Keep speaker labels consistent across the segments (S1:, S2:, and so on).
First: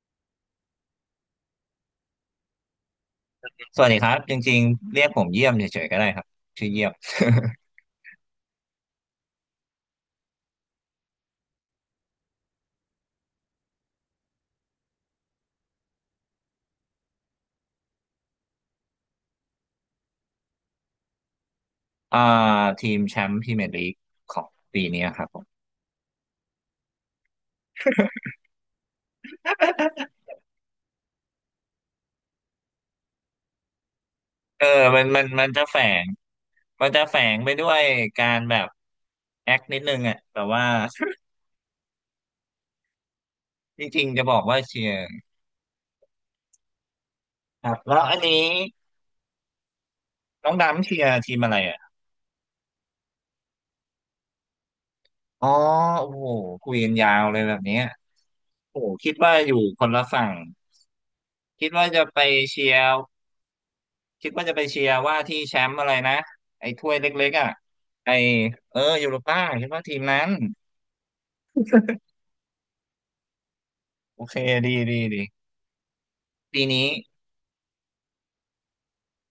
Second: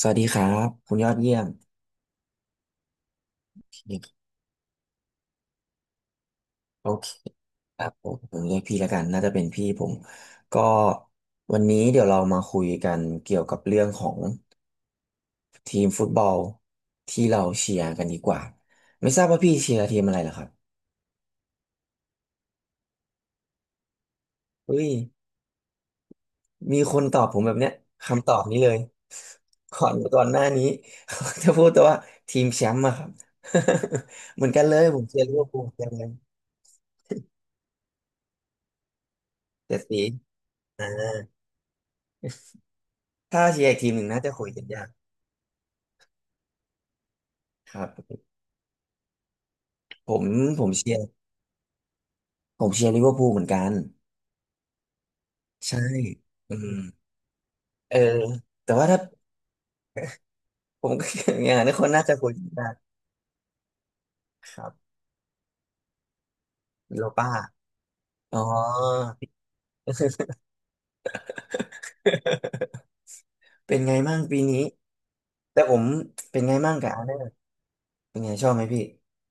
S1: สวัสดีครับคุณยอดเยี่ยม
S2: สวัสดีครับจริงๆเรียกผมเยี่ยมเฉยๆก็ได้ครับชื่อเยี่
S1: โอ
S2: ยม
S1: เคครับผมเรียกพี่แล้วกันน่าจะเป็นพี่ผมก็วันนี้เดี๋ยวเรามาคุยกันเกี่ยวกับเรื่องของทีมฟุตบอลที่เราเชียร์กันดีกว่าไม่ทราบว่าพี่เชียร์ทีมอะไรเหรอครับ
S2: อ่าทีมแชมป์พรีเมียร์ลีกของ
S1: เฮ้
S2: ปี
S1: ย
S2: นี้ครับผม
S1: มีคนตอบผมแบบเนี้ยคำตอบนี้เลยก่อนหน้านี้ จะพูดแต่ว่าทีมแชมป์อะครับ เหมือนกั
S2: เอ
S1: น
S2: อ
S1: เลยผ
S2: มั
S1: ม
S2: น
S1: เชี
S2: มั
S1: ยร์
S2: น
S1: ลิเวอ
S2: มั
S1: ร์
S2: น
S1: พูล
S2: จะ
S1: เหมือ
S2: แฝ
S1: นกันเล
S2: ง
S1: ย
S2: มันจะแฝงไปด้วยการแบบแอค
S1: เจ็
S2: นิ
S1: ด
S2: ดนึ
S1: สี
S2: งอ่ะแต่ว่า
S1: ถ้าเชียร์อีก
S2: จ
S1: ทีมห
S2: ริ
S1: นึ่
S2: ง
S1: ง
S2: ๆ
S1: น่า
S2: จะ
S1: จะ
S2: บอก
S1: คุย
S2: ว่า
S1: กันยา
S2: เชี
S1: ก
S2: ยร์ค
S1: ค
S2: รับ
S1: รั
S2: แล้วอัน
S1: บ
S2: นี้
S1: ผม
S2: น้อง
S1: ผม
S2: ดำ
S1: เชีย
S2: เชีย
S1: ร์
S2: ร์ทีมอะไรอ่ะ
S1: ผมเชียร์ลิเวอร์พูลเหมือนกัน
S2: อ๋อ
S1: ใช่
S2: โอ้โห
S1: อืม
S2: คุยกันยาวเลยแบบเนี้ย
S1: เออแต่
S2: โอ้
S1: ว่า
S2: โห
S1: ถ้า
S2: คิดว่าอยู่คนละฝั่ง
S1: ผมก็ อย่างนั้
S2: คิ
S1: น
S2: ด
S1: ค
S2: ว่า
S1: นน่า
S2: จะ
S1: จะ
S2: ไป
S1: คุยกันได้
S2: เชียร์ คิดว่า
S1: ค
S2: จะไป
S1: รับ
S2: เชียร์ว่าที่แชมป์อะไรนะไอ้ถ้วย
S1: โล
S2: เล็
S1: ป้า
S2: กๆอ่ะไอ้
S1: อ๋
S2: เออยู
S1: อ
S2: โรป้าคิดว่าทีมนั้น
S1: เป็นไงมั่ง
S2: โอเค
S1: ปีนี้
S2: ดีดีดี
S1: แต่ผมเป็นไง
S2: ปี
S1: มั่ง
S2: นี้
S1: กับอาร์เซนอลเป็นไงชอบไหมพี่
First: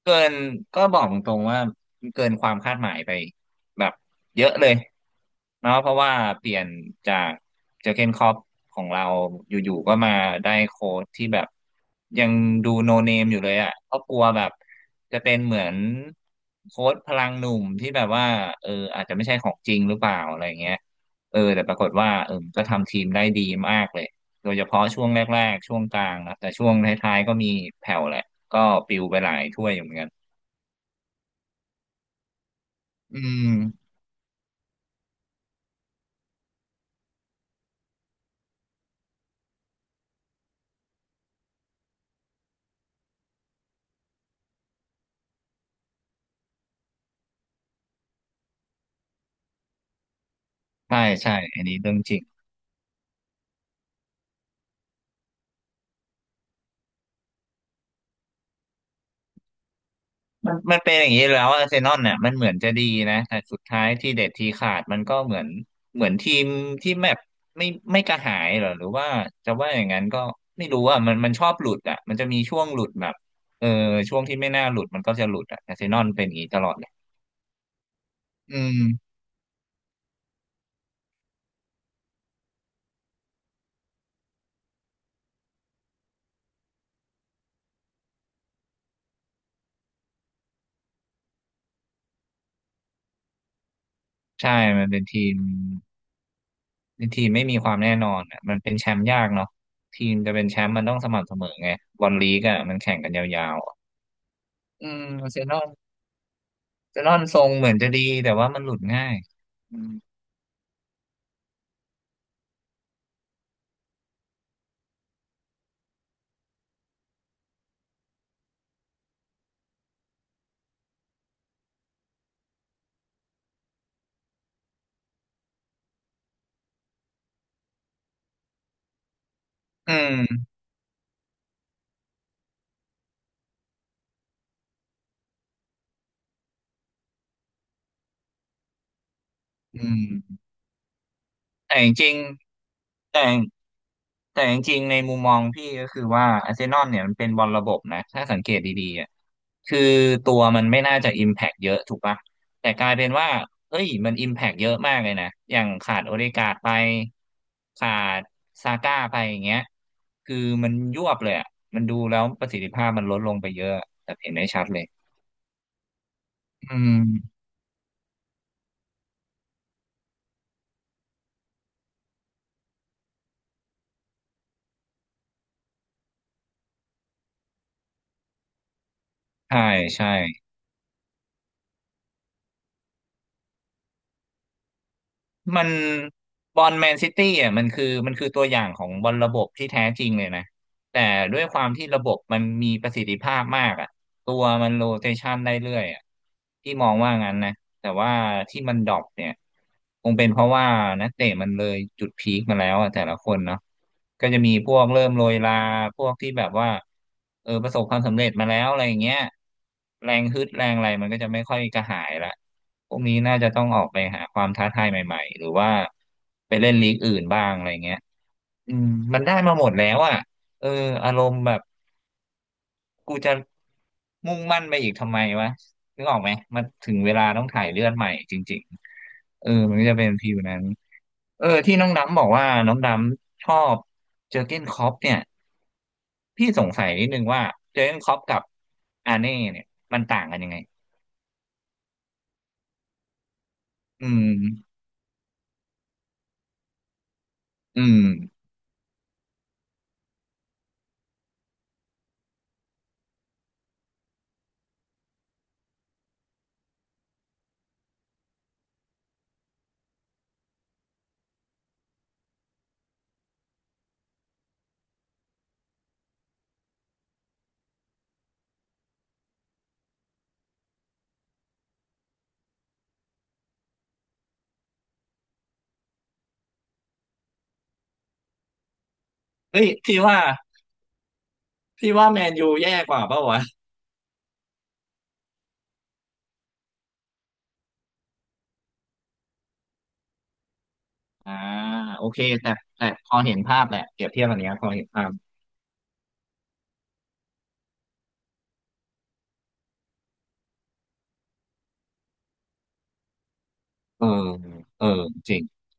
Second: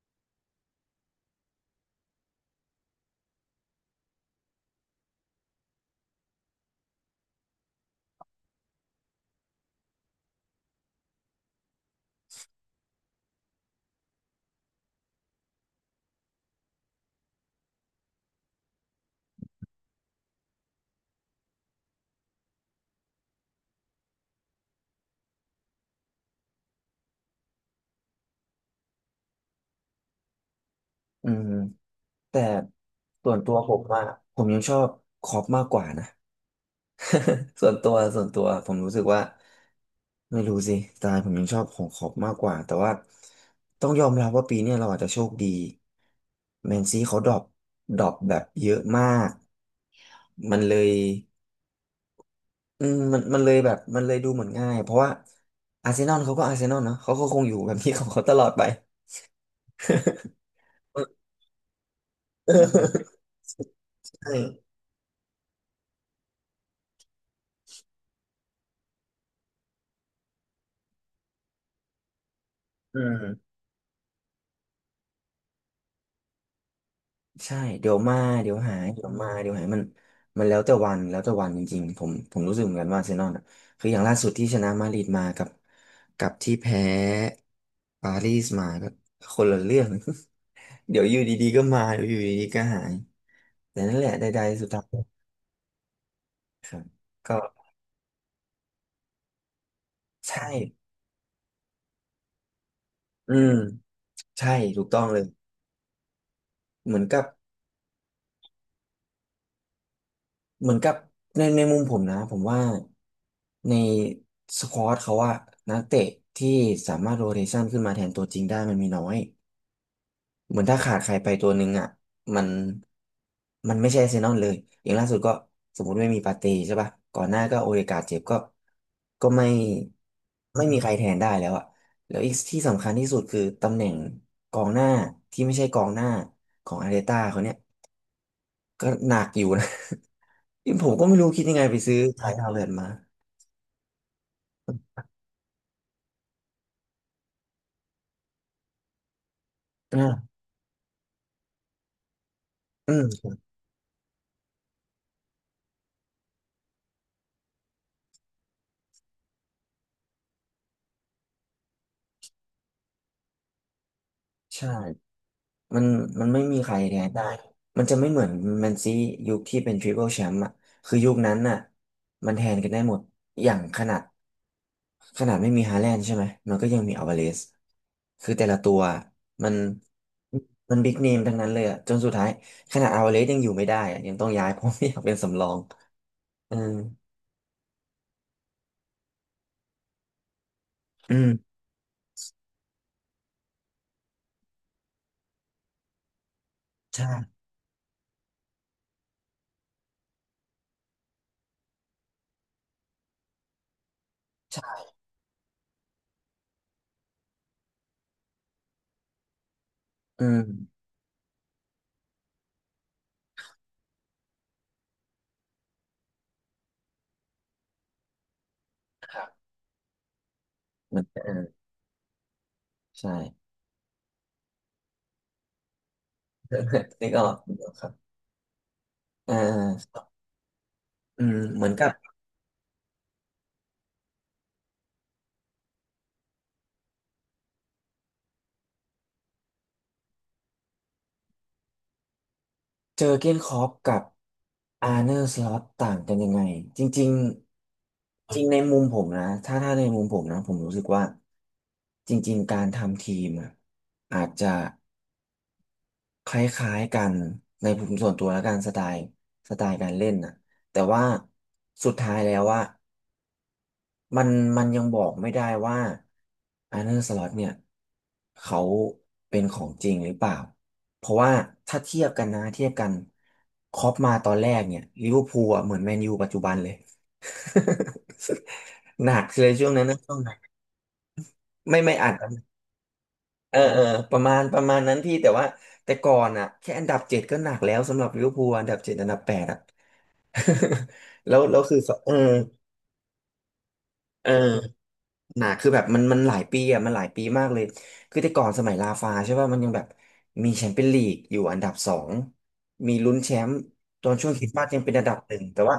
S2: เกินก็บอกตรงๆว่ามันเกินความคาดหมายไปแบบเยอะเลยเนาะเพราะว่าเปลี่ยนจากเจอร์เกนคล็อปของเราอยู่ๆก็มาได้โค้ชที่แบบยังดูโนเนมอยู่เลยอ่ะก็กลัวแบบจะเป็นเหมือนโค้ชพลังหนุ่มที่แบบว่าเอออาจจะไม่ใช่ของจริงหรือเปล่าอะไรเงี้ยเออแต่ปรากฏว่าเออก็ทำทีมได้ดีมากเลยโดยเฉพาะช่วงแรกๆช่วงกลางนะแต่ช่วงท้ายๆก็มีแผ่วแหละ ก็ปิวไปหลายถ้วยอยู่เหมือนกัน
S1: อืมแต่
S2: อื
S1: ส่วน
S2: ม
S1: ตัวผมว่าผมยังชอบคล็อปมากกว่านะ ส่วนตัวผมรู้สึกว่าไม่รู้สิสไตล์ผมยังชอบของขอบมากกว่าแต่ว่าต้องยอมรับว่าปีเนี้ยเราอาจจะโชคดีแมนซีเขาดรอปดรอปแบบเยอะมากมันเลย
S2: ใช่ใช่อันนี้เรื่องจริง
S1: อืมมันเลยแบบมันเลยดูเหมือนง่ายเพราะว่าอาร์เซนอลเขาก็อาร์เซนอลเนาะเขาก็คงอยู่แบบนี้ของเขาตลอดไป
S2: มันเป็นอย่างนี้แล้วอาร์เซนอลเนี่ยมันเหมือนจะดี นะแต่สุดท้ายที่เด็ด
S1: ใช่
S2: ทีขาดมันก็เหมือนเหมือนทีมที่แมปไม่ไม่กระหายเหรอหรือว่าจะว่าอย่างนั้นก็ไม่รู้อ่ะมันชอบหลุดอ่ะมันจะมีช่วงหลุด
S1: อื
S2: แบบ
S1: ม
S2: เออช่วงที่ไม่น่าหลุดมันก็จะหลุดอ่ะอาร์เซนอลเป็นอย่างนี้ตลอดเลย
S1: ใช่เดี๋ยวมาเดี๋ย
S2: อื
S1: วหายเดี๋ยว
S2: ม
S1: มาเดี๋ยวหายมันมันแล้วแต่วันแล้วแต่วันจริงๆผมรู้สึกเหมือนกันว่าอาร์เซนอลอ่ะคืออย่างล่าสุดที่ชนะมาดริดมากับที่แพ้ปารีสมาก็คนละเรื่อง เดี๋ยวอยู่ดีๆก็มาเดี๋ยวอยู่ดีๆก็หายแต่นั่นแหละใด
S2: ใช่
S1: ๆสุดท้า
S2: มั
S1: ย
S2: นเป็นทีม
S1: ครับ
S2: ทีม
S1: ก็
S2: ไม่มีความแน่นอนอ่ะมันเป็นแชมป์ยากเนาะทีม
S1: ใช
S2: จะเป็นแชมป์มั
S1: ่
S2: นต้องสม่ำเสมอไงบอลลีกอ่ะมันแข่งกัน
S1: อื
S2: ยา
S1: ม
S2: วๆอะ
S1: ใช่ถู
S2: อื
S1: กต้อ
S2: ม
S1: งเลย
S2: อาร์เซนอลอาร์
S1: เห
S2: เซ
S1: มือน
S2: นอ
S1: กั
S2: ล
S1: บ
S2: ทรงเหมือนจะดีแต่ว่ามันหลุดง่ายอืม
S1: เหมือนกับในมุมผมนะผมว่าในสควอตเขาว่านักเตะที่สามารถโรเ t ชันขึ้นมาแทนตัวจริงได้มันมีน้อยเหมือนถ้าขาดใครไปตัวหนึ่งอ่ะมันมันไม่ใช่อาร์เซนอลเลยอย่างล่าสุดก็สมมติไม่มีปาเต้ใช่ป่ะก่อนหน้าก็โอเดการ์ดเจ็บก็ก็ไม่
S2: อืม
S1: ไม่มีใครแทนได้แล้วอ่ะแล้วอีกที่สำคัญที่สุดคือตำแหน่งกองหน้าที่ไม่ใช่กองหน้าของอาร์เตต้าเขาเนี่ยก็หนักอยู่นะ
S2: อืม
S1: นี่ผมก็ไม่รู้คิดยังไงไป
S2: แต่จ
S1: ซื้อ
S2: ริง
S1: ขายดาวเรือนมา
S2: ๆแต่แต่จริงๆในมุมมองพี่ก็คือว่าอาร์เซนอลเนี่ยมันเป็นบอลระบบนะถ้าสังเกตดีๆอ่ะคือ
S1: อ่า
S2: ตัวมันไม่น่าจะอิมแพกเยอะถูกปะแต่กลา
S1: อื
S2: ย
S1: ม
S2: เป็นว่าเฮ้ยมันอิมแพกเยอะมากเลยนะอย่างขาดโอเดการ์ดไปขาดซาก้าไปอย่างเงี้ยคือมันยวบเลยอ่ะมันดูแล้วประสิทธิภาพมันลดลงไปเยอะแบบเห็นได้ชัดเลย
S1: ใช่มันมันไม่มีใคร
S2: อื
S1: แทนได้
S2: ม
S1: มันจะไม่เหมือนแมนซียุคที่เป็นทริปเปิลแชมป์อ่ะคือยุคนั้นน่ะมันแทนกันได้หมด อย่างขนาดไม่มีฮาแลนด์ใช่ไหม มันก็ยังมีอัลวาเรซคือแต่ละตัวมัน
S2: ใช่ใช่
S1: มันบิ๊กเนมทั้งนั้นเลยอ่ะจนสุดท้ายขนาดอัลวาเรซยังอยู่ไม่ได้อะยังต้องย้าย เพราะไม่อยากเป็นสำรอง
S2: มัน
S1: อื
S2: บอ
S1: ม
S2: ลแมนซิตี้อ่ะมันคือตัวอย่างของบอลระบบที่แท้จริงเลยนะแต่
S1: อื
S2: ด้วย
S1: ม
S2: ความที่ระบบมันมีประสิทธิภาพมากอ่ะตัวมันโรเตชันได้เรื่อยอ่ะที่มองว่างั้
S1: ใช่
S2: นนะแต่ว่าที่มันดรอปเนี่ยคงเป็นเพราะว่านักเตะมันเลยจุดพีคมาแล้วอ่ะแต่ละคนเนาะก็จะมีพ
S1: ใช่
S2: วกเริ่มโรยลาพวกที่แบบว่าเออประสบความสำเร็จมาแล้วอะไรอย่างเงี้ยแร
S1: อื
S2: งฮึ
S1: ม
S2: ดแรงอะไรมันก็จะไม่ค่อยกระหายละ พวกนี้น่าจะต้องออกไปหาความท้าทายใหม่ๆหรือว่าไปเล่นลีกอื่นบ้างอะไรเงี้ยอืมมันได้มาหมดแล้วอ่ะ เออ
S1: มัน
S2: อาร
S1: เออ
S2: มณ์แบบ
S1: ใช่
S2: กูจะมุ่งมั่นไปอีกทำไมวะนึกออกไหมมันถึง
S1: นึ
S2: เว
S1: กอ
S2: ลา
S1: อก
S2: ต้อง
S1: นึก
S2: ถ่า
S1: อ
S2: ย
S1: อกค
S2: เลือ
S1: รั
S2: ดให
S1: บ
S2: ม่จริง
S1: อ่
S2: ๆเออมันก็จะ
S1: า
S2: เป็นฟีลนั้น
S1: อืม
S2: เออ
S1: เหมือน
S2: ที่น้
S1: กั
S2: อง
S1: บ
S2: ดำบอกว่าน้องดำชอบเจอร์เก้นคล็อปเนี่ยพี่สงสัยนิดนึงว่าเจอร์เก้นคล็อปกับอาเน่เนี่ยมันต่างกันยังไง
S1: เจอเก้นคลอปกับ
S2: อืม
S1: อาร์เนอร์สล็อตต่างกันยังไงจริง
S2: อืม
S1: ๆจริงในมุมผมนะถ้าในมุมผมนะผมรู้สึกว่าจริงๆการทำทีมอะอาจจะคล้ายๆกันในผมส่วนตัวแล้วกันสไตล์การเล่นนะแต่ว่าสุดท้ายแล้วว่า มันมันยังบอกไม่ได้ว่าอันเนอร์สล็อตเนี่ยเขาเป็นของจริงหรือเปล่าเพราะว่าถ้าเทียบกันนะเทียบกันคล็อปมาตอนแรกเนี่ยลิเวอร์พูลอะเหมือนแมนยูปัจจุบันเลย หนักเลย
S2: เฮ้
S1: ช่
S2: ย
S1: วงนั้น
S2: พี่
S1: นะช่ว
S2: ว่า
S1: งนั้นไม่
S2: พี่
S1: ไม่
S2: ว่า
S1: อาจ
S2: แม
S1: จะ
S2: นยูแย่กว่าเปล่าวะ
S1: เออเออประมาณนั้นพี่แต่ว่าแต่ก่อนอ่ะแค่อันดับเจ็ดก็หนักแล้วสำหรับลิเวอร์พูลอันดับเจ็ดอันดับแปดอ่ะ
S2: อ่า
S1: แล้วแล้วคือเขา
S2: โอ
S1: เออ
S2: เคแต่พอเห็นภาพแหละเปรียบเทีย
S1: เอ
S2: บ
S1: อ
S2: อันเนี้ยพอเห็นภาพ
S1: หนาคือแบบมันมันหลายปีอ่ะมันหลายปีมากเลยคือแต่ก่อนสมัยลาฟาใช่ป่ะมันยังแบบมีแชมเปี้ยนลีกอยู่อันดับสองมีลุ้นแชมป์
S2: เอ
S1: ต
S2: อ
S1: อนช่วงคริสต์มาสยั
S2: เอ
S1: ง
S2: อ
S1: เป็นอันดับห
S2: จริ
S1: นึ่
S2: ง
S1: งแต่ว่า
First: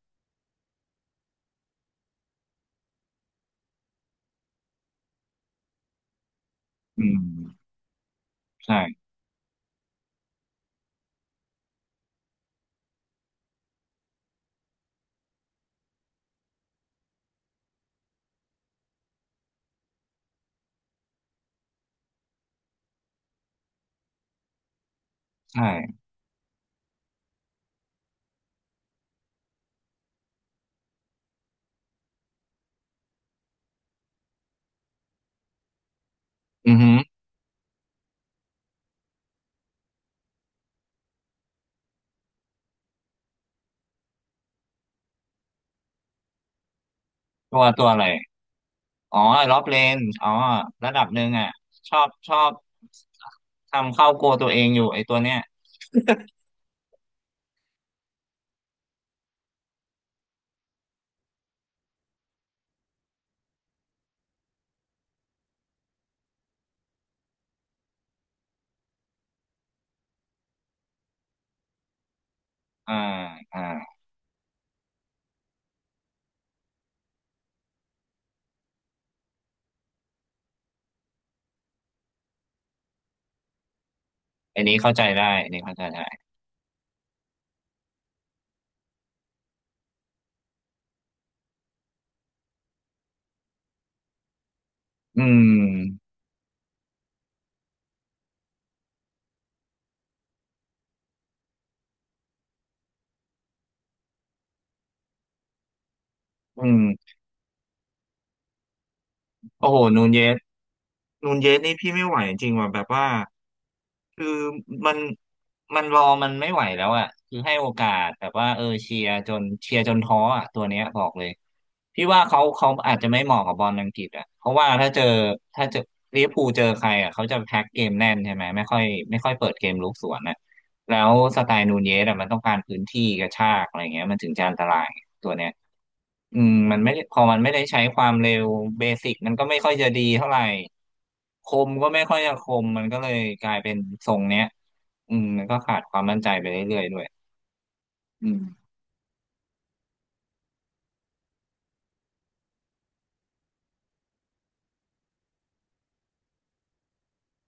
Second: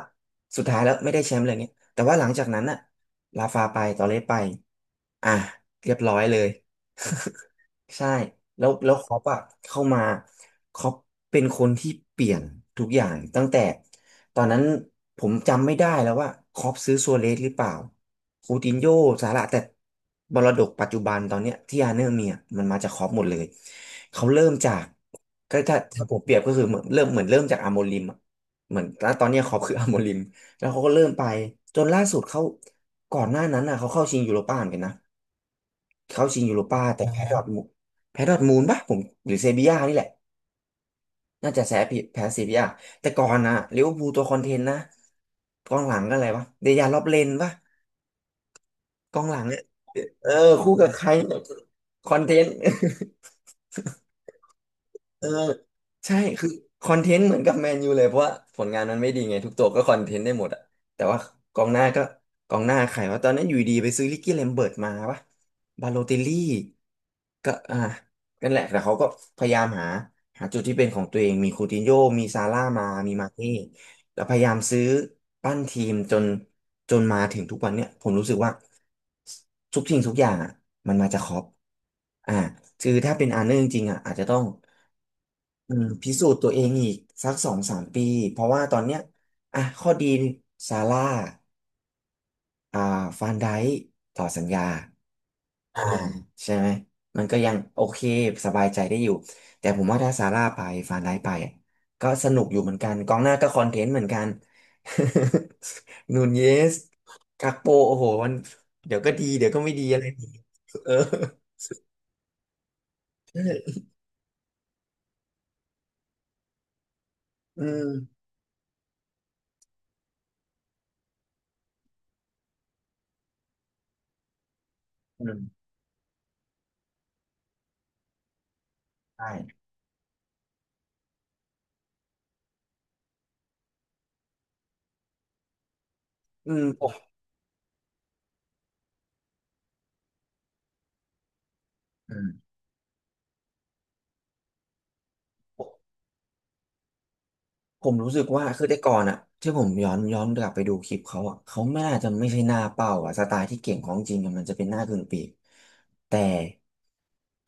S1: สุดท้ายแล้วไม่ได้แชมป์อะไรเงี้ยแต่ว่าหลังจากนั้นน่ะลาฟาไปตอเรสไปอ่ะเรียบร้อยเลย
S2: อืม
S1: ใช่แล้ว
S2: ใช่
S1: แล้วคอปอะเข้ามาคอปเป็นคนที่เปลี่ยนทุกอย่างตั้งแต่ตอนนั้นผมจำไม่ได้แล้วว่าคอปซื้อซัวเรสหรือเปล่าคูตินโญ่ซาร่าแต่มรดกปัจจุบันตอนเนี้ยที่อาร์เนอร์มีอะมันมาจากคอปหมดเลยเขาเริ่มจากก็
S2: ใช่
S1: ถ้าผมเปรียบก็คือเหมือนเริ่มจากอาร์โมลิมอะเหมือนแล้วตอนเนี้ยคอปคืออาร์โมลิมแล้วเขาก็เริ่มไปจนล่าสุดเขาก่อนหน้านั้นน่ะเขาเข้าชิงยูโรป้าเหมือนกันนะ เข้าชิงยูโร
S2: อือ
S1: ป้า
S2: หือ
S1: แต่แพ้ดอร์ทมนด์แพ้ดอร์ทมูลปะผมหรือเซบีย่านี่แหละน่าจะแพ้ผิดแพ้เซบีย่าแต่ก่อนนะลิเวอร์พูลตัวคอนเทนต์นะกองหลังก็อะไรวะเดียร์ล็อบเลนปะ
S2: ตัวตัวอะไร
S1: ก
S2: อ๋อ
S1: องหลัง
S2: ล็
S1: เนี่
S2: อ
S1: ย
S2: บเลน
S1: เอ
S2: อ๋อ
S1: อคู่กับ
S2: ระ
S1: ใค
S2: ดับ
S1: ร
S2: หนึ่ง
S1: เนี่ย
S2: อ่ะชอ
S1: ค
S2: บ
S1: อน
S2: ช
S1: เท
S2: อ
S1: น
S2: บ
S1: ต์
S2: ทำเข้าโกลตัวเองอยู่ไอ้ตัว
S1: เออ
S2: เนี้ย
S1: ใช่คือคอนเทนต์เหมือนกับแมนยูเลยเพราะว่าผลงานมันไม่ดีไงทุกตัวก็คอนเทนต์ได้หมดอะแต่ว่ากองหน้าก็กองหน้าใครว่าตอนนั้นอยู่ดีไปซื้อลิกกี้เลมเบิร์ตมาปะบาโลติลลี่ก็อ่ะนั่นแหละแต่เขาก็พยายามหาหาจุดที่เป็นของตัวเองมีคูตินโญ่มีซาร่ามา
S2: อ่า
S1: มีมาเน่
S2: อ่า
S1: แล้วพยายามซื้อปั้นทีมจนจนมาถึงทุกวันเนี่ยผมรู้สึกว่าทุกสิ่งทุกอย่างอ่ะมันมาจากคล็อปอ่าคือถ้าเป็นอาร์เนอร์จริงๆอ่ะอาจจะต้อง
S2: อันนี้เข้าใจได้อันนี้
S1: อื
S2: เข้าใจ
S1: มพิสู
S2: ได้
S1: จน์ตัวเองอีกสักสองสามปีเพราะว่าตอนเนี้ยอ่ะข้อดีซาร่าอ่าฟานไดค์ต่อสัญญา
S2: อืม
S1: อ่าใช่ไหมมันก็ยังโอเคสบายใจได้อยู่แต่ผมว่าถ้าซาร่าไปฟานไดค์ไปอ่ะก็สนุกอยู่เหมือนกันกองหน้าก็คอนเทนต์เหมือนกัน นูนเย
S2: อื
S1: ส
S2: ม
S1: กักโปโอ้โหมันเดี๋ยวก็ดีเดี๋ยวก็
S2: โอ้
S1: ไม่
S2: โห
S1: ดีอะ
S2: นู
S1: ไรอ
S2: น
S1: ย่าง
S2: เย
S1: งี้
S2: ส
S1: เออ
S2: นูนเยสนี่พี่ไม่ไหวจริงว่ะแบบว่าคือมันมันรอมันไม่ไหวแล้วอ่ะคือให้
S1: อื
S2: โอ
S1: ม
S2: กาสแบบว่าเออเชียร์จนเชียร์จนท้ออ่ะตัวเนี้ยบอกเลยพี่ว่าเขาอาจจะไม่เหมาะกับบอลอังกฤษอ่ะเพราะว่าถ้าเจอ
S1: อื
S2: ถ้า
S1: ม
S2: เจอลิเวอร์พูลเจอใครอ่ะเขาจะแพ็คเกมแน่นใช่ไหมไม่ค่อยไม่
S1: ใช่
S2: ค่อยเปิดเกมลุกสวนนะแล้วสไตล์นูนเยสอ่ะมันต้องการพื้นที่กระชากอะไรเงี้ยมันถึงจะอันตรายตัวเนี้ย
S1: อืม
S2: มัน
S1: ผ
S2: ไม่
S1: ม
S2: ได้พอมันไม่ได้ใช้ความเร็วเบสิกมันก็ไม่ค่อยจะดีเท่าไหร่คมก็ไม่
S1: อื
S2: ค่อย
S1: ม
S2: จะคมมันก็เลยกลายเป็นทรงเนี้ยมันก็ขาดความมั่นใจไปเรื่อยๆด้วย
S1: ผมรู้สึก
S2: อืม
S1: ว่าคือแต่ก่อนอะที่ผมย้อนกลับไปดูคลิปเขาอะเขาไม่น่าจะไม่ใช่หน้าเป้าอะสไตล์ที่เก่งของจริงอะมันจะเป็นหน้ากึ่งปีกแต่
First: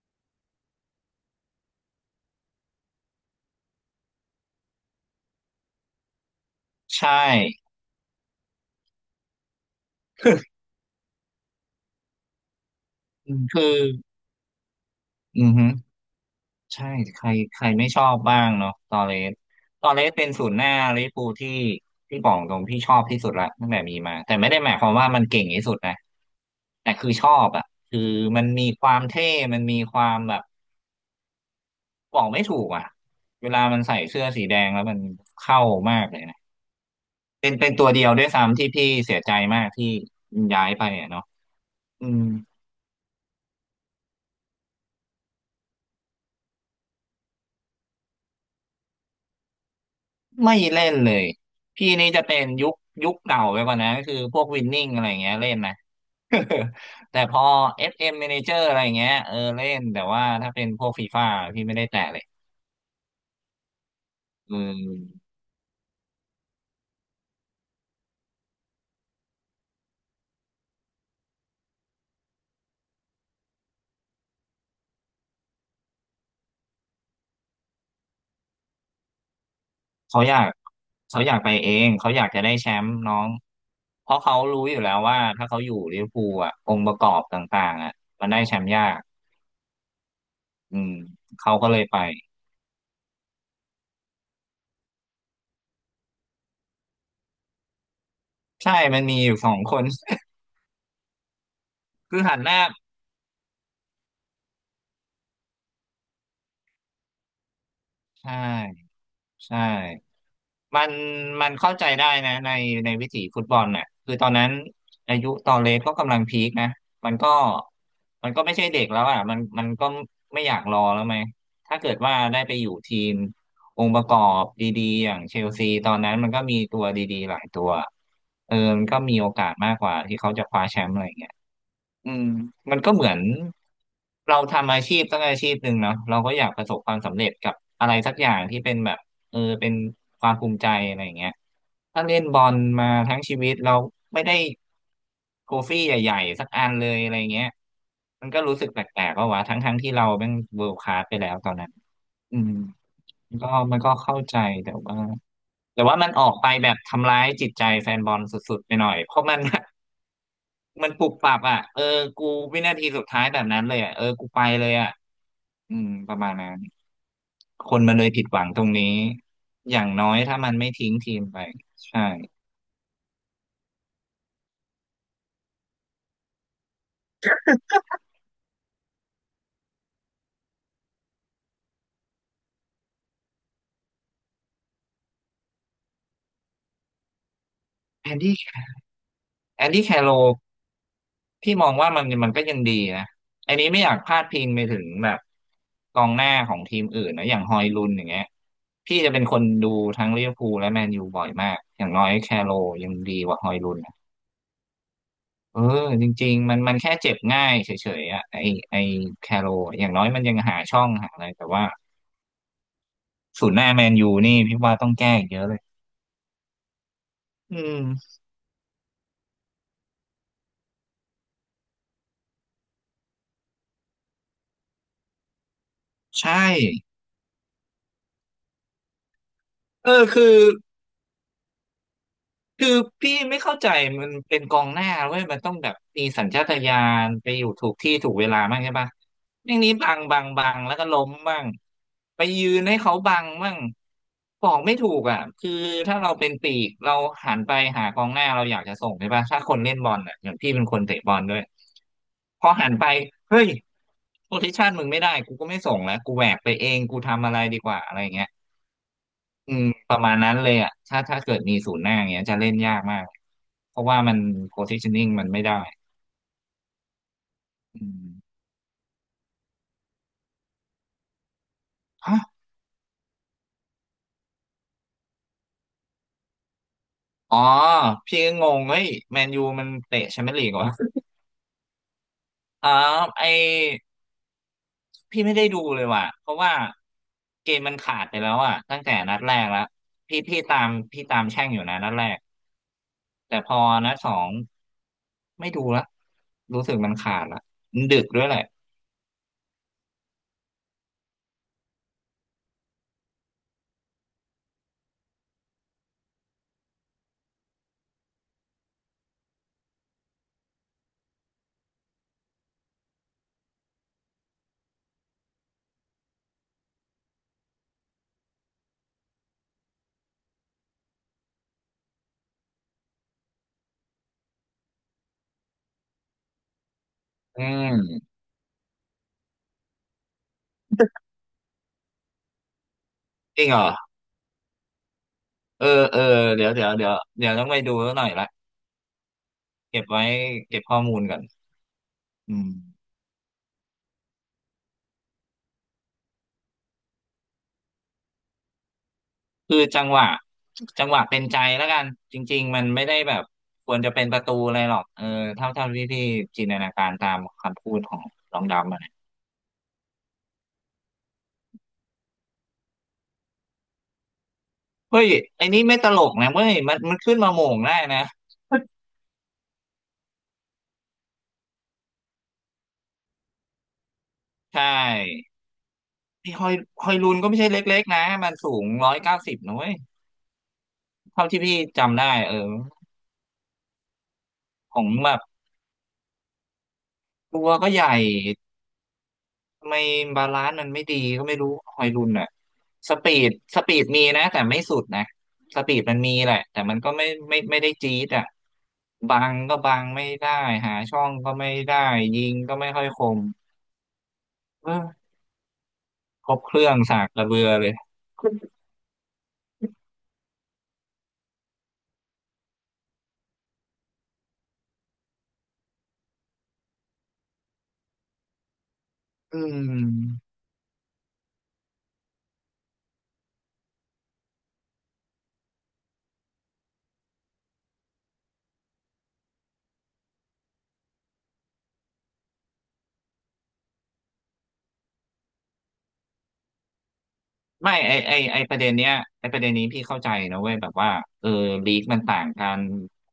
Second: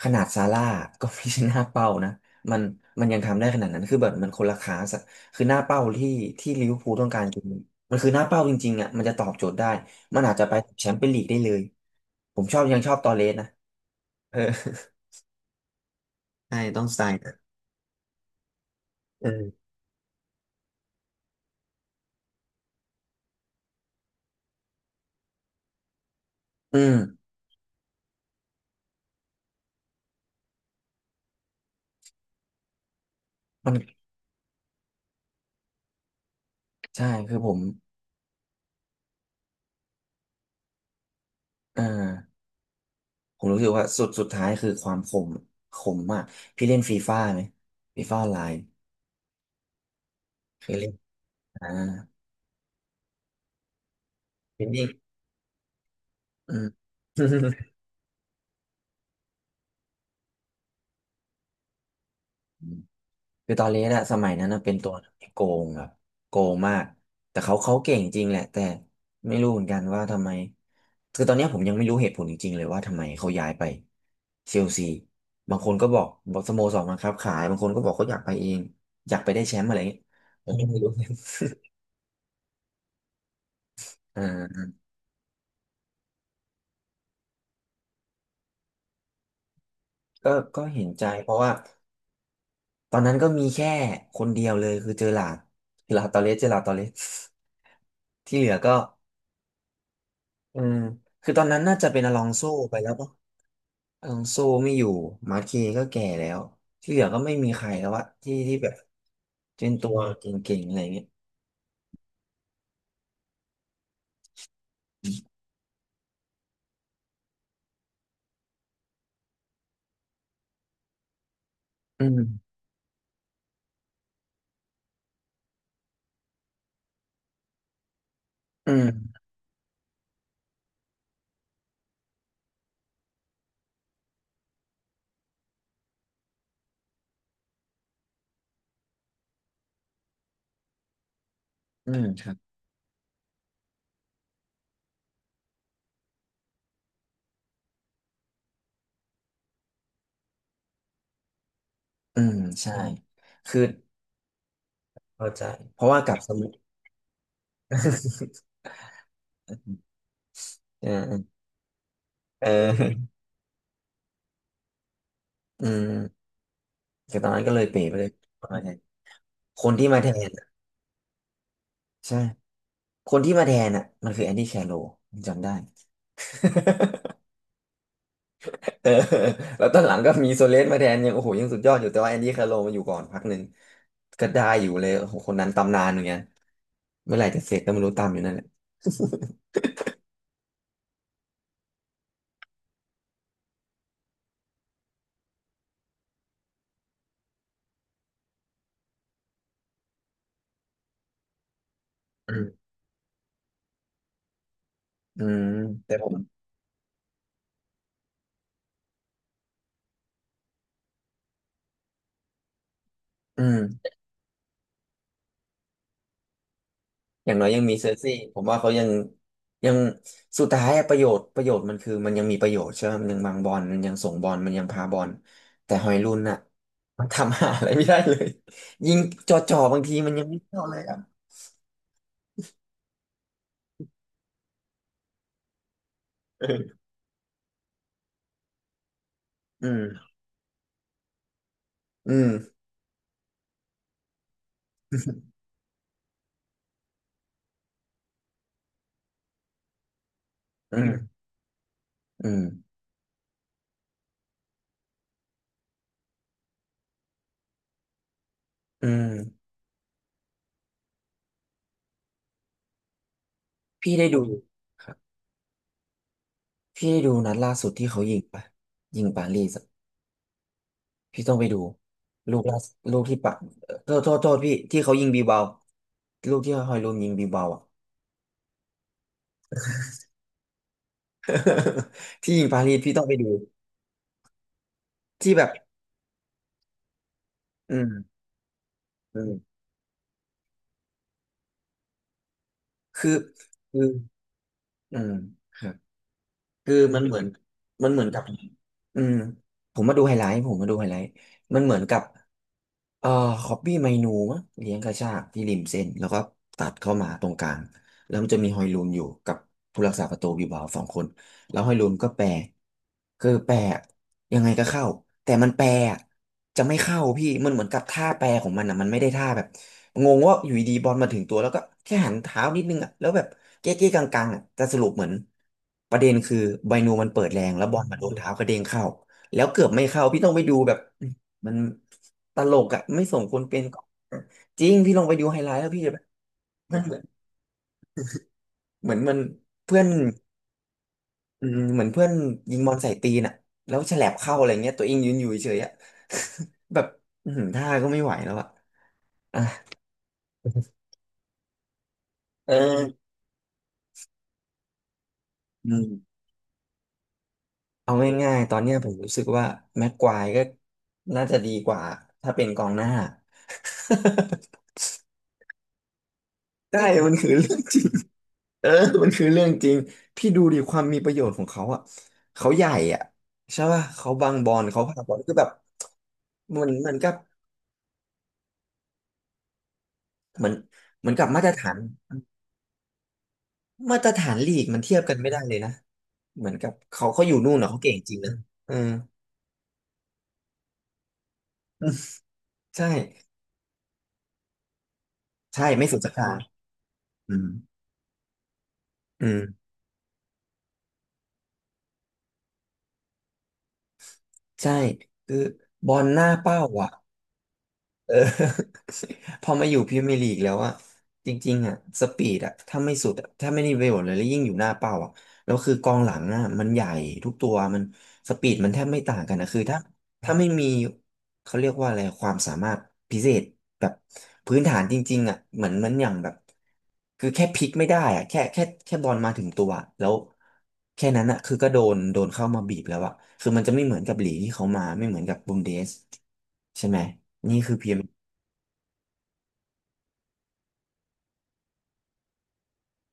S1: ขนาดซาร่าก็ไม่ใช่หน้าเป้านะมันมันยังทำได้ขนาดนั้นคือแบบมันคนละคลาสอะคือหน้าเป้าที่ที่ลิเวอร์พูลต้อ
S2: ใช่
S1: งการคือมันคือหน้าเป้าจริงๆอะมันจะตอบโจทย์ได้มันอาจจะไปแชมเปี้ยนลีกได้เลยผมชอบยังชอบตอเร
S2: อื
S1: ส
S2: ม
S1: นะ
S2: คือ
S1: เออ
S2: อือฮึ
S1: ใช่ต้อ
S2: ใช่
S1: งสไตล์
S2: ใคร
S1: นั้น
S2: ใครไม่ชอบบ้างเนาะตอเร
S1: เอ
S2: ส
S1: อ
S2: ตอเรสเป็นศูนย์หน้าลิเวอร์พูลที่บอกตรงพี่ชอบที่สุดละตั้งแต่มีมาแต่ไม่ได้หมายความว่ามันเก่งที่สุดนะ
S1: อื
S2: แต่
S1: ม
S2: คือชอบอ่ะคือมันมีความเท่มันมีความแบบ บอกไม่ถูกอ่ะเวลา
S1: มัน
S2: มันใส่เสื้อสีแดงแล้วมันเข้ามากเลยนะ
S1: ใช่คือผ
S2: เป็น
S1: ม
S2: เป็นตัวเดียวด้วยซ้ำที่พี่เสียใจมากที่ย้ายไปอ่ะเนาะ
S1: อ่
S2: อืม
S1: า ผมรู้สึกว่าสุดท้ายคือความคมคมมากพี่เล่นฟีฟ่าไหมฟีฟ่าออนไลน์
S2: ไม่
S1: เคย
S2: เล่
S1: เล่น
S2: นเลย
S1: อ่า
S2: พี่นี่จะเป็นยุคเก่าไปกว่านะก็คือพวกวิ
S1: เป็
S2: น
S1: น
S2: นิ่
S1: เด็
S2: ง
S1: ก
S2: อะไรอย่างเงี้ยเล่นนะ
S1: อืม
S2: แต่พอ FM Manager อะไรอย่างเงี้ยเออเล่นแต่ว่าถ้าเป็นพวกฟีฟ่าพี่ไม่ได้แตะเลย
S1: อืมคือตอนเล่นอะสมัยนั้น
S2: อื
S1: นะเป็นตัว
S2: ม
S1: ที่โกงครบโกงมากแต่เขาเขาเก่งจริงแหละแต่ไม่รู้เหมือนกันว่าทำไมคือตอนเนี้ยผมยังไม่รู้เหตุผลจริงๆเลยว่าทำไมเขาย้ายไปเชลซีบางคนก็บอกบอกสโมสรบังคับขายบางคนก็บอกเขาอยากไปเองอยากไปได้แชมป์อะไรอย่างเงี้ย
S2: เขาอยา
S1: ผ
S2: ก
S1: มยังไม่รู้
S2: เขาอยากไปเอ งเขาอยากจะได้แชมป์น้องเพ
S1: อ
S2: ราะเขารู้
S1: ่า
S2: อยู่แล้วว่าถ้าเขาอยู่ลิเวอร์พูลอ่ะองค์ประกอบต่างๆอ่ะมันได้แชมป์ยาก
S1: ก็ก็
S2: อื
S1: เห็น
S2: ม
S1: ใจเพราะว่า
S2: เขาก็เลยไป
S1: ตอนนั้นก็มีแค่คนเดียวเลยคือเจอหลาดเจอหลาดตอเลสเจอหลาดตอเลส ที่เหลือก็
S2: ใช่มันมีอยู่สองคน
S1: อืมคือตอนนั้นน่าจะเป็นอ
S2: คื
S1: ล
S2: อ
S1: อง
S2: หัน
S1: โซ
S2: หน้า
S1: ไปแล้วปะอลองโซไม่อยู่มาร์เคก็แก่แล้วที่เหลือก็ไม่มีใครแล้วอะ
S2: ใช่
S1: ที่ที่แบบ
S2: ใช่
S1: เป็นตัวเก่งๆอะไร
S2: มั
S1: อย่า
S2: น
S1: งเงี้ย
S2: มันเข้าใจได้นะในวิถีฟุตบอลน่ะคือตอนนั้นอายุตอนเล็กก็กำลังพีคนะมันก็มันก็ไม่ใช่เด็กแล้วอ่ะมันก็ไม่อยากรอแล้วไหมถ้าเกิด
S1: อื
S2: ว่าได้
S1: ม
S2: ไปอยู่ทีมองค์ประกอบดีๆอย่างเชลซีตอนนั้นมันก็มีตัวดีๆหลายตัวเออ
S1: อื
S2: มันก็มี
S1: ม
S2: โอกาสมากกว่าที่เขาจะคว้าแชมป์อะไรอย่างเงี้ย อืมมันก็เหมือนเราทำอาชีพสักอาชีพหนึ่งเนาะเราก็อยากประสบความสำเร็จกับอะไรสักอย่างที่เป็นแบบเออเป็นความภูมิใจอะไรอย่างเงี้ย
S1: อื
S2: ถ้า
S1: ม
S2: เล่
S1: ค
S2: น
S1: รั
S2: บอ
S1: บ
S2: ลมาทั้งชีวิตเราไม่ได้โทฟี่ใหญ่ๆสักอันเลยอะไรเงี้ยมันก็รู้สึกแปลกๆว่าวะทั้งๆที่เราเป็นเวิลด์คลาสไปแล้วตอนนั้น
S1: อืม
S2: อืม
S1: ใช่
S2: มันก็
S1: คือ
S2: มันก็เข้าใจแต่ว่า
S1: เข้าใจเพราะว่า
S2: มั
S1: ก
S2: น
S1: ลับ
S2: ออ
S1: ส
S2: ก
S1: มุ
S2: ไป
S1: ทร
S2: แบบทำร้ายจิตใจแฟนบอลสุด ๆไปหน่อยเพราะมัน
S1: เอ
S2: มันปุบปั
S1: อ
S2: บอ่ะเออกู
S1: เ
S2: วินาทีสุด
S1: ออ
S2: ท้ายแบบนั้นเลยอ่ะเออกูไปเลยอ่ะ
S1: อื
S2: อืม
S1: ม
S2: ประมาณนั้น
S1: คือตอนนั้นก็เลย
S2: ค
S1: เป๋
S2: นมั
S1: ไป
S2: นเล
S1: เล
S2: ย
S1: ย
S2: ผิดห
S1: ป
S2: วัง
S1: ระมา
S2: ต
S1: ณ
S2: รง
S1: นั้น
S2: นี้
S1: คน
S2: อย่า
S1: ที่
S2: ง
S1: มา
S2: น้
S1: แท
S2: อย
S1: น
S2: ถ้า
S1: อะ
S2: มันไม่ทิ้งทีมไปใช่
S1: ใช่ คนที่มาแทนอ่ะมันคือแอนดี้แคโรลผมจำได้ เออแล้วตอนหลังก็มีโซเลสมาแทนยังโอ้โหยังสุดยอดอยู่แต่ว่าแอนดี้แคโรลมาอยู่ก่อนพักหนึ่งก็ได้อยู่เลยโอ้โหคนนั้นตำนานเหมือนกันเมื่อไหร่จะเสร็จก็ไม่รู้ตาม
S2: แอ
S1: อ
S2: น
S1: ยู่นั่น
S2: ดี้
S1: แหละ
S2: แอนดี้แคโรพี่มองว่ามันก็ยังดีนะอันนี้ไม่อยากพาดพิงไปถึงแบบกองหน้าของทีมอื่นนะอย่างฮอยลุนอย่างเงี้ยพี่จะเป็นคนดูทั้งลิเวอร์พูลและแมนยูบ่อยมากอย่างน้อยแค
S1: อื
S2: โร
S1: ม
S2: ยังดีกว่าฮอยลุน
S1: อืม
S2: เออ
S1: แต่ผ
S2: จ
S1: ม
S2: ริงๆมันแค่เจ็บง่ายเฉยๆอ่ะไอแคโรอย่างน้อยมันยังหาช่องหาอะไรแต่ว่า
S1: อื
S2: ศูนย์หน้าแม
S1: ม
S2: นยูนี่พี่ว่าต้องแก้อีกเยอะเลย
S1: อย่างน้อย
S2: อื
S1: ยังมีเซอร์
S2: ม
S1: ซี่ผมว่าเขายังยังสุดท้ายอะประโยชน์ประโยชน์มันคือมันยังมีประโยชน์ใช่ไหมมันยังบังบอลมันยังส่งบอลมันยังพาบอลแต่ฮอยลุนน่ะ
S2: ใช่
S1: มันทำหาอะไรไม่ได้เลยยิงจ่อๆบาง
S2: เอ
S1: ที
S2: อ
S1: มัน
S2: คื
S1: ยั
S2: อ
S1: งไม่เข้าเลยอะ
S2: คือพี่ไม่เข้าใจมันเป็นกองหน้าเว้ยมันต้องแบบมีสัญชา
S1: อื
S2: ตญา
S1: ม
S2: ณไปอยู่ถูกที่ถูกเวลามากใช่ปะอย่าง
S1: อื
S2: นี้บัง
S1: ม
S2: บังบังแล้วก็ล้มบ้าง
S1: อื
S2: ไป
S1: ม
S2: ยืนให้เขาบังบ้างบอกไม่ถูกอ่ะคือถ้าเราเป็นปีกเราหันไปหากองหน้าเราอยากจะส่งใช่ปะถ้าคนเล่นบอลอ่ะอย่างพี่เป็นคนเตะบอลด้วย
S1: อืม
S2: พอหันไปเฮ้ยโพซิชันมึงไม่ได้กูก็ไม่ส่งแล้วกูแหวกไปเองกูทำอะไรดีกว่าอะไรอย่างเงี้ย
S1: อืม
S2: อืมประมาณนั้นเลยอ่ะถ้าเกิดมีศูนย์หน้าอย่างเงี้ยจะเล่นยากมากเพราะ
S1: พี่
S2: ว่า
S1: ได้
S2: มัน
S1: ดูครับ
S2: positioning มันไม่ได้
S1: พี่ได้ดูนัดล่าสุด
S2: อื
S1: ที่เขา
S2: ม
S1: ยิงปะยิงปารีสอะพี่ต้องไปดู
S2: ฮะ
S1: ลูกล่าสุดลูกที่ปะโทษโทษโทษพี่ที่เขายิงบีเบาลูกที่ฮอยลุนยิงบี
S2: อ๋อ
S1: เบาอ่ะ
S2: พี่ก็งงเฮ้ยแมนยูมันเตะแชมเปี้ยนลีกเหรอ
S1: ที่ยิงปา
S2: อ๋อ
S1: รีสพี่ต้องไป
S2: ไอ
S1: ดู
S2: พี่
S1: ที่
S2: ไม่
S1: แบ
S2: ได้
S1: บ
S2: ดูเลยว่ะเพราะว่าเกมมั
S1: อื
S2: นขาดไป
S1: ม
S2: แล้วอ่ะตั้งแต่นั
S1: อื
S2: ดแรก
S1: ม
S2: แล้วพี่ตามตามแช่งอยู่นะนัดแรก
S1: คือ
S2: แต่พอ
S1: คือ
S2: นัดสอง
S1: อืม
S2: ไม่
S1: ค
S2: ดู
S1: รับ
S2: ละรู้
S1: คื
S2: สึ
S1: อ
S2: กมัน
S1: มันเหมื
S2: ขา
S1: อ
S2: ด
S1: น
S2: ละมัน
S1: มันเห
S2: ดึ
S1: มือ
S2: ก
S1: นกั
S2: ด้
S1: บ
S2: วยแหละ
S1: อืมผมมาดูไฮไลท์ผมมาดูไฮไลท์มันเหมือนกับเอ่อคอปปี้ไมนูมั้งเลี้ยงกระชากที่ริมเส้นแล้วก็ตัดเข้ามาตรงกลางแล้วมันจะมีฮอยลูนอยู่กับผู้รักษาประตูบิลบาโอสองคน แล้วห้อยลูนก็แปลคือแปรยังไงก็เข้าแต่มันแปลอะจะไม่เข้าพี่มันเหมือนกับท่าแปลของมันอ่ะมันไม่ได้ท่าแบบงงว่าอยู่ดีๆบอลมาถึงตัวแล้วก็แค่หันเท้านิดนึงอ่ะแล้วแบบเก๊ะๆกังๆอ่ะแต่สรุปเหมือนประเด็นคือไบนูมันเปิดแร
S2: อื
S1: งแล้วบอลมา
S2: ม
S1: โดนเท้ากระเด้งเข้าแล้วเกือบไม่เข้าพี่ต้องไปดูแบบมันตลกอ่ะไม่สมคว
S2: จ
S1: ร
S2: ริงเห
S1: เป็
S2: ร
S1: น
S2: อ
S1: จริงพี่ลองไปดูไฮไลท์
S2: เอ
S1: แล้
S2: อ
S1: วพี่จะ
S2: เอ
S1: แบ
S2: อ
S1: บ
S2: เดี๋ยวเดี๋ยว
S1: มัน
S2: เดี๋ย
S1: เห
S2: ว
S1: มือน
S2: เดี๋ยวต้องไปดูแล้วหน่อยละ
S1: เหมือนมันเพื่
S2: เก็
S1: อ
S2: บ
S1: น
S2: ไว้เก็บข้อมูลก่อน
S1: อืมเหมือนเพื่อน
S2: อืม
S1: ยิงบอลใส่ตีนอ่ะแล้วแฉลบเข้าอะไรเงี้ยตัวเองยืนอยู่เฉยๆอ่ะ แบบอื้อหือท่าก็ไม่ไหวแล้วอ่ะอ่ะ
S2: คือจังหวะจั งหวะเป็นใจแล้วกัน จริง
S1: เออ
S2: ๆมันไม่ได้แบบควรจะเป็นประตูอะไรหรอกเออเท่าเท่า
S1: อืม
S2: ที่พี่จินตนาการตามคำพูด
S1: เอา
S2: ของ
S1: ง่าย
S2: น้อง
S1: ๆตอนเนี้
S2: ดำ
S1: ย
S2: อะ
S1: ผ
S2: นะ
S1: มรู้สึกว่าแม็กควายก็น่าจะดีกว่าถ้าเป็นกองหน้า
S2: เฮ้ยไอ้นี่ไม่ตลกนะเว้ย มั
S1: ได้
S2: นมัน
S1: มัน
S2: ขึ้น
S1: คือ
S2: มาโหม่
S1: เรื่อ
S2: ง
S1: งจ
S2: ได้
S1: ริง
S2: นะ
S1: เออมันคือเรื่องจริงพี่ดูดิความมีประโยชน์ของเขาอ่ะเขาใหญ่อ่ะใช่ป่ะเขาบังบอ
S2: ใช
S1: ลเขาพาบอล
S2: ่
S1: คือแบบ
S2: นี่ฮอย
S1: มัน
S2: ฮ
S1: มั
S2: อ
S1: น
S2: ย
S1: ก็
S2: ลูนก็ไม่ใช่เล็กๆนะ มันสูง190นะเว้ย
S1: เหมือนเหมือนกั
S2: เท่า
S1: บ
S2: ที่
S1: มาตร
S2: พี่
S1: ฐาน
S2: จำได้เออ
S1: มาตรฐานลีก
S2: ข
S1: มัน
S2: อง
S1: เทียบ
S2: แบ
S1: กัน
S2: บ
S1: ไม่ได้เลยนะเหมือนกับเขาอยู่
S2: ตัว
S1: นู่น
S2: ก็
S1: เนาะ
S2: ให
S1: เขา
S2: ญ่
S1: เก่งจริงนะเออ
S2: ทำไมบาลานซ์มันไม่ดีก็ไม่รู้ฮอยลุนอ่ะ
S1: ใช่
S2: สปีดสปีดมีนะแต่ไม่สุดนะส
S1: ใช่
S2: ปีด
S1: ไม่
S2: มั
S1: สุ
S2: น
S1: ดสั
S2: มี
S1: กทา
S2: แห
S1: ง
S2: ละแต่มันก็
S1: อืม
S2: ไม่ได้จี๊ดอ่ะบั
S1: อื
S2: งก็
S1: ม
S2: บังไม่ได้หาช่องก็ไม่ได้ยิงก็ไม่ค่อยคมเอ
S1: ใช่
S2: อ
S1: คือบอลห
S2: ค
S1: น้า
S2: รบเค
S1: เป้า
S2: รื่อง
S1: อ่ะ
S2: สากกระเบือเลย
S1: เออ พอมาอยู่พรีเมียร์ลีกแล้วอ่ะจริงๆอ่ะสปีดอ่ะถ้าไม่สุดอะถ้าไม่ได้ประโยชน์เลยแล้วยิ่งอยู่หน้าเป้าอ่ะแล้วคือกองหลังอ่ะมันใหญ่ทุกตัวมันสปีดมันแทบไม่ต่างกัน
S2: อื
S1: นะคือถ้า
S2: ม
S1: ถ้าไม่มีเขาเรียกว่าอะไรความสามารถพิเศษแบบพื้นฐานจริงๆอ่ะเหมือนมันอย่างแบบคือแค่พลิกไม่ได้อ่ะแค่บอลมาถึงตัวอะแล้วแค่นั้นอ่ะคือก็โดนเข้ามาบีบแล้วอ่ะคือมันจะไม่เหมือนกับลีกที่เขามาไม่เหมือนกับบุนเดสใช่ไหมนี่คื
S2: ไม่
S1: อเพี
S2: ไอ
S1: ยง
S2: ไอไอประเด็นเนี้ยไอประเด็นนี้พี่เข้าใจนะเว้ยแบบว่าเออลีกมันต่างกัน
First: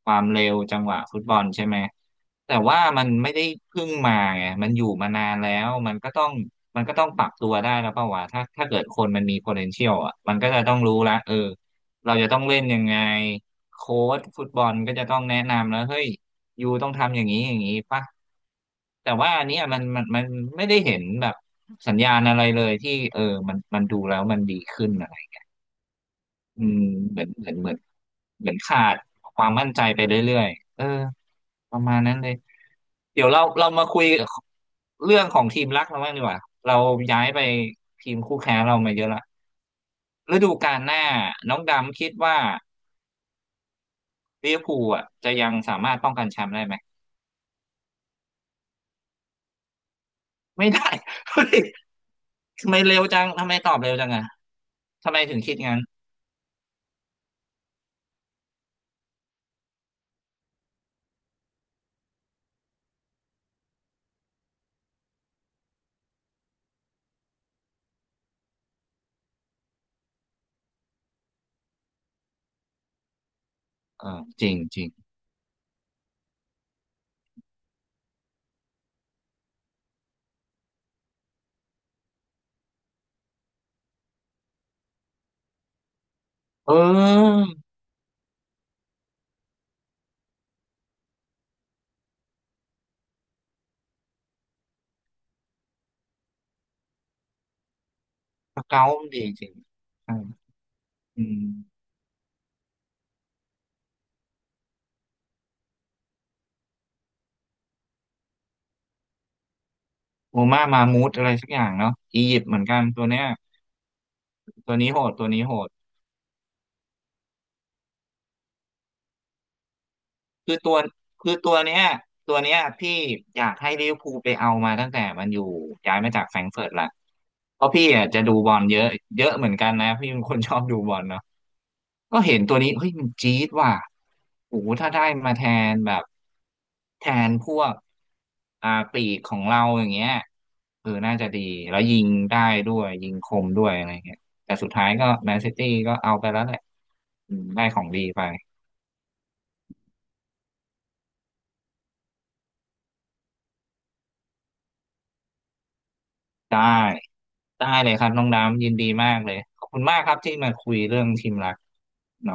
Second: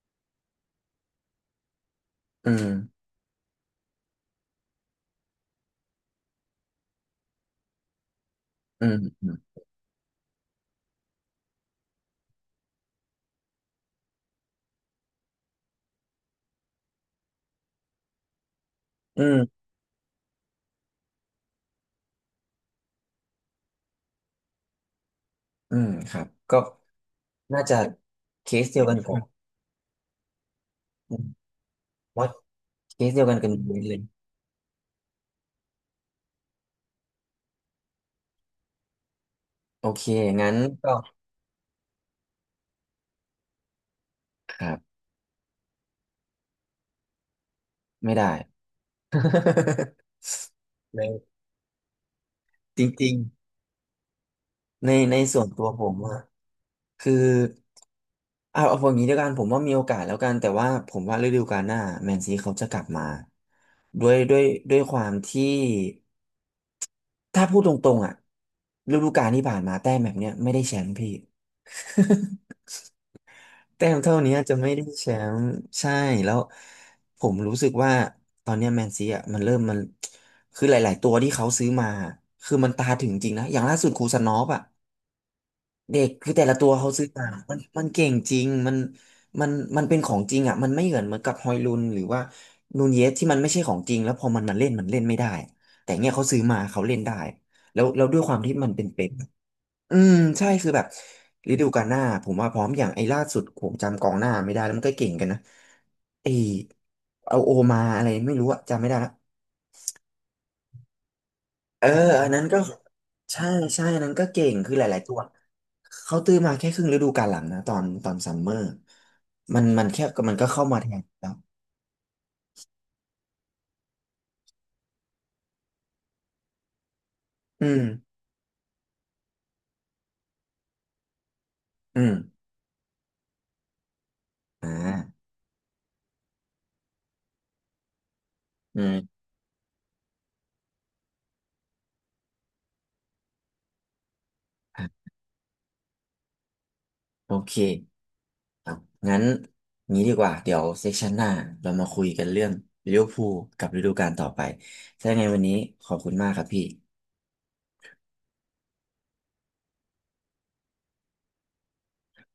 S2: ความเร็วจังหวะฟุตบอลใช่ไหม
S1: อื
S2: แต่
S1: ม
S2: ว่ามันไม่ได้เพิ่งมาไงมันอยู่มานานแล้วมันก็ต้องปรับตัวได้แล้วเปล่าวะถ้าเกิด
S1: อืม
S2: คนมัน
S1: อืม
S2: มี potential อ่ะมันก็จะต้องรู้ละเออเราจะต้องเล่นยังไงโค้ชฟุตบอลก็จะต้องแนะนำแล้วเฮ้ยยูต้องทำอย่างนี้อย่างนี้ป่ะแต่
S1: อื
S2: ว่าอันเนี้ย
S1: ม
S2: มันไม่ได้เห็นแบบ สัญญาณอะไรเลยที่เออมันดูแล้วมันดีขึ้นอะไร
S1: อืมครับก็
S2: อืมเหมือนเหมือน
S1: น่า
S2: เหมือ
S1: จะ
S2: นเห
S1: เค
S2: มือน
S1: สเดี
S2: ขา
S1: ยวกั
S2: ด
S1: นกับ
S2: ความมั่นใจไปเรื่อยๆเออ
S1: อืม
S2: ประมาณนั้น
S1: ว่า
S2: เลย
S1: เคสเดี
S2: เดี๋
S1: ย
S2: ย
S1: ว
S2: ว
S1: กัน
S2: เรา
S1: กัน
S2: เรามา
S1: เล
S2: คุ
S1: ย
S2: ยเรื่องของทีมรักเราบ้างดีกว่าเราย้ายไปทีมคู่แข่งเรามาเยอะละ
S1: โอเค
S2: ฤ
S1: งั้
S2: ดู
S1: น
S2: กาล
S1: ก็
S2: หน้าน้องดำคิดว่าลิ
S1: ค
S2: เวอร์
S1: รั
S2: พูล
S1: บ
S2: อ่ะจะยังสามารถป้องกันแชมป์ได้ไหม
S1: ไม่ได้
S2: ไม่ได้
S1: ใน
S2: เฮ้ยทำไม
S1: จ
S2: เร็ว
S1: ริง
S2: จังทำไมตอบเร็วจังอ่ะ
S1: ๆใน
S2: ทำ
S1: ใน
S2: ไมถึ
S1: ส่
S2: ง
S1: วน
S2: คิด
S1: ตัว
S2: งั้น
S1: ผมอะคือเอาอย่างนี้ด้วยกันผมว่ามีโอกาสแล้วกันแต่ว่าผมว่าฤดูกาลหน้าแมนซีเขาจะกลับมาด้วยด้วยด้วยความที่ถ้าพูดตรงๆอ่ะฤดูกาลที่ผ่านมาแต้มแบบเนี้ยไม่ได้แชมป์พี่ แต้ม
S2: เอ
S1: เท่า
S2: อ
S1: นี้
S2: จริ
S1: จะ
S2: ง
S1: ไม่
S2: จ
S1: ได้
S2: ริง
S1: แชมป์ใช่แล้วผมรู้สึกว่าตอนเนี้แมนซีอ่ะมันเริ่มมันคือหลายๆตัวที่เขาซื้อมาคือมันตาถึงจริงนะอย่างล่าสุดคูซานอฟอ่ะเด็กคือแต่ละตั
S2: เ
S1: วเขาซื้อมา
S2: ออ
S1: มันเก่งจริงมันมันเป็นของจริงอ่ะมันไม่เหมือนกับฮอยลุนหรือว่านูนเยสที่มันไม่ใช่ของจริงแล้วพอมันมาเล่นมันเล่นไม่ได้แต่เนี่ยเขาซื้อมาเขาเล่นได้แล้วด้วยความที่
S2: ส
S1: มันเป็
S2: เกา
S1: นเป๊
S2: ต์
S1: ป
S2: ดีจริง
S1: อื
S2: ๆ
S1: ม
S2: ใช่
S1: ใช่คือแบบ
S2: อื
S1: ฤดูกา
S2: ม
S1: ลหน้าผมว่าพร้อมอย่างไอ้ล่าสุดผมจำกองหน้าไม่ได้แล้วมันก็เก่งกันนะไอ้เอาโอมาอะไรไม่รู้อะจำไม่ได้ละ
S2: โอมามามูดอะไรสักอย่าง
S1: เออ
S2: เนาะ
S1: อ
S2: อี
S1: อัน
S2: ยิ
S1: นั้
S2: ป
S1: น
S2: ต์เห
S1: ก็
S2: มือนกันตัวเนี้ย
S1: ใช่ใช่อันนั้นก็เก่งคื
S2: ตั
S1: อ
S2: ว
S1: ห
S2: นี้
S1: ลา
S2: โห
S1: ยๆ
S2: ด
S1: ตัว
S2: ตัวนี้โหด
S1: เขาตื้อมาแค่ครึ่งฤดูกาลหลังนะตอนซัมเมอร์มันมันแค่มันก็
S2: คือ
S1: เข้า
S2: ตัว
S1: มาแทนแล้
S2: คือ
S1: ว
S2: ตัวเนี้ยตัวเนี้ยพี่อยากให้ลิเวอร์พูลไปเอามาตั้งแต่มันอยู่ย้ายมาจากแฟรงก์เฟิร์ตละเพ
S1: อื
S2: ราะ
S1: ม
S2: พี่อ่ะจะดูบอลเยอะเยอะเหมือนกันนะพี่เป็นคนชอบดูบอลเนาะ
S1: อืม
S2: ก็เห็นตัวนี้เฮ้ยมันจี๊ดว่ะโอ้
S1: อ่า
S2: โหถ้าได้มาแทนแบบแทนพวกอ่า
S1: อื
S2: ปี
S1: ม
S2: กของเราอย่างเงี้ยเออน่าจะดีแล้วยิงได้ด้วยยิงคมด้วยอะไรเงี้ยแต่สุดท้ายก็
S1: อ่ะ
S2: แมนซิตี้ก็เอาไปแล้วแหละ
S1: โอ
S2: อืม
S1: เค
S2: ได้ของดีไป
S1: ครับงั้นงี้ดีกว่าเดี๋ยวเซสชันหน้าเรามาคุยกันเรื่องลิเวอร์พูลกับฤดูกาลต่อไปถ้ายังไงวันนี้ขอบคุณมากครับ
S2: ได้
S1: พี่
S2: ได้เลยครับน้องดามยินดีมากเลยขอบคุณมากครับที่มาคุยเรื่องทีมรัก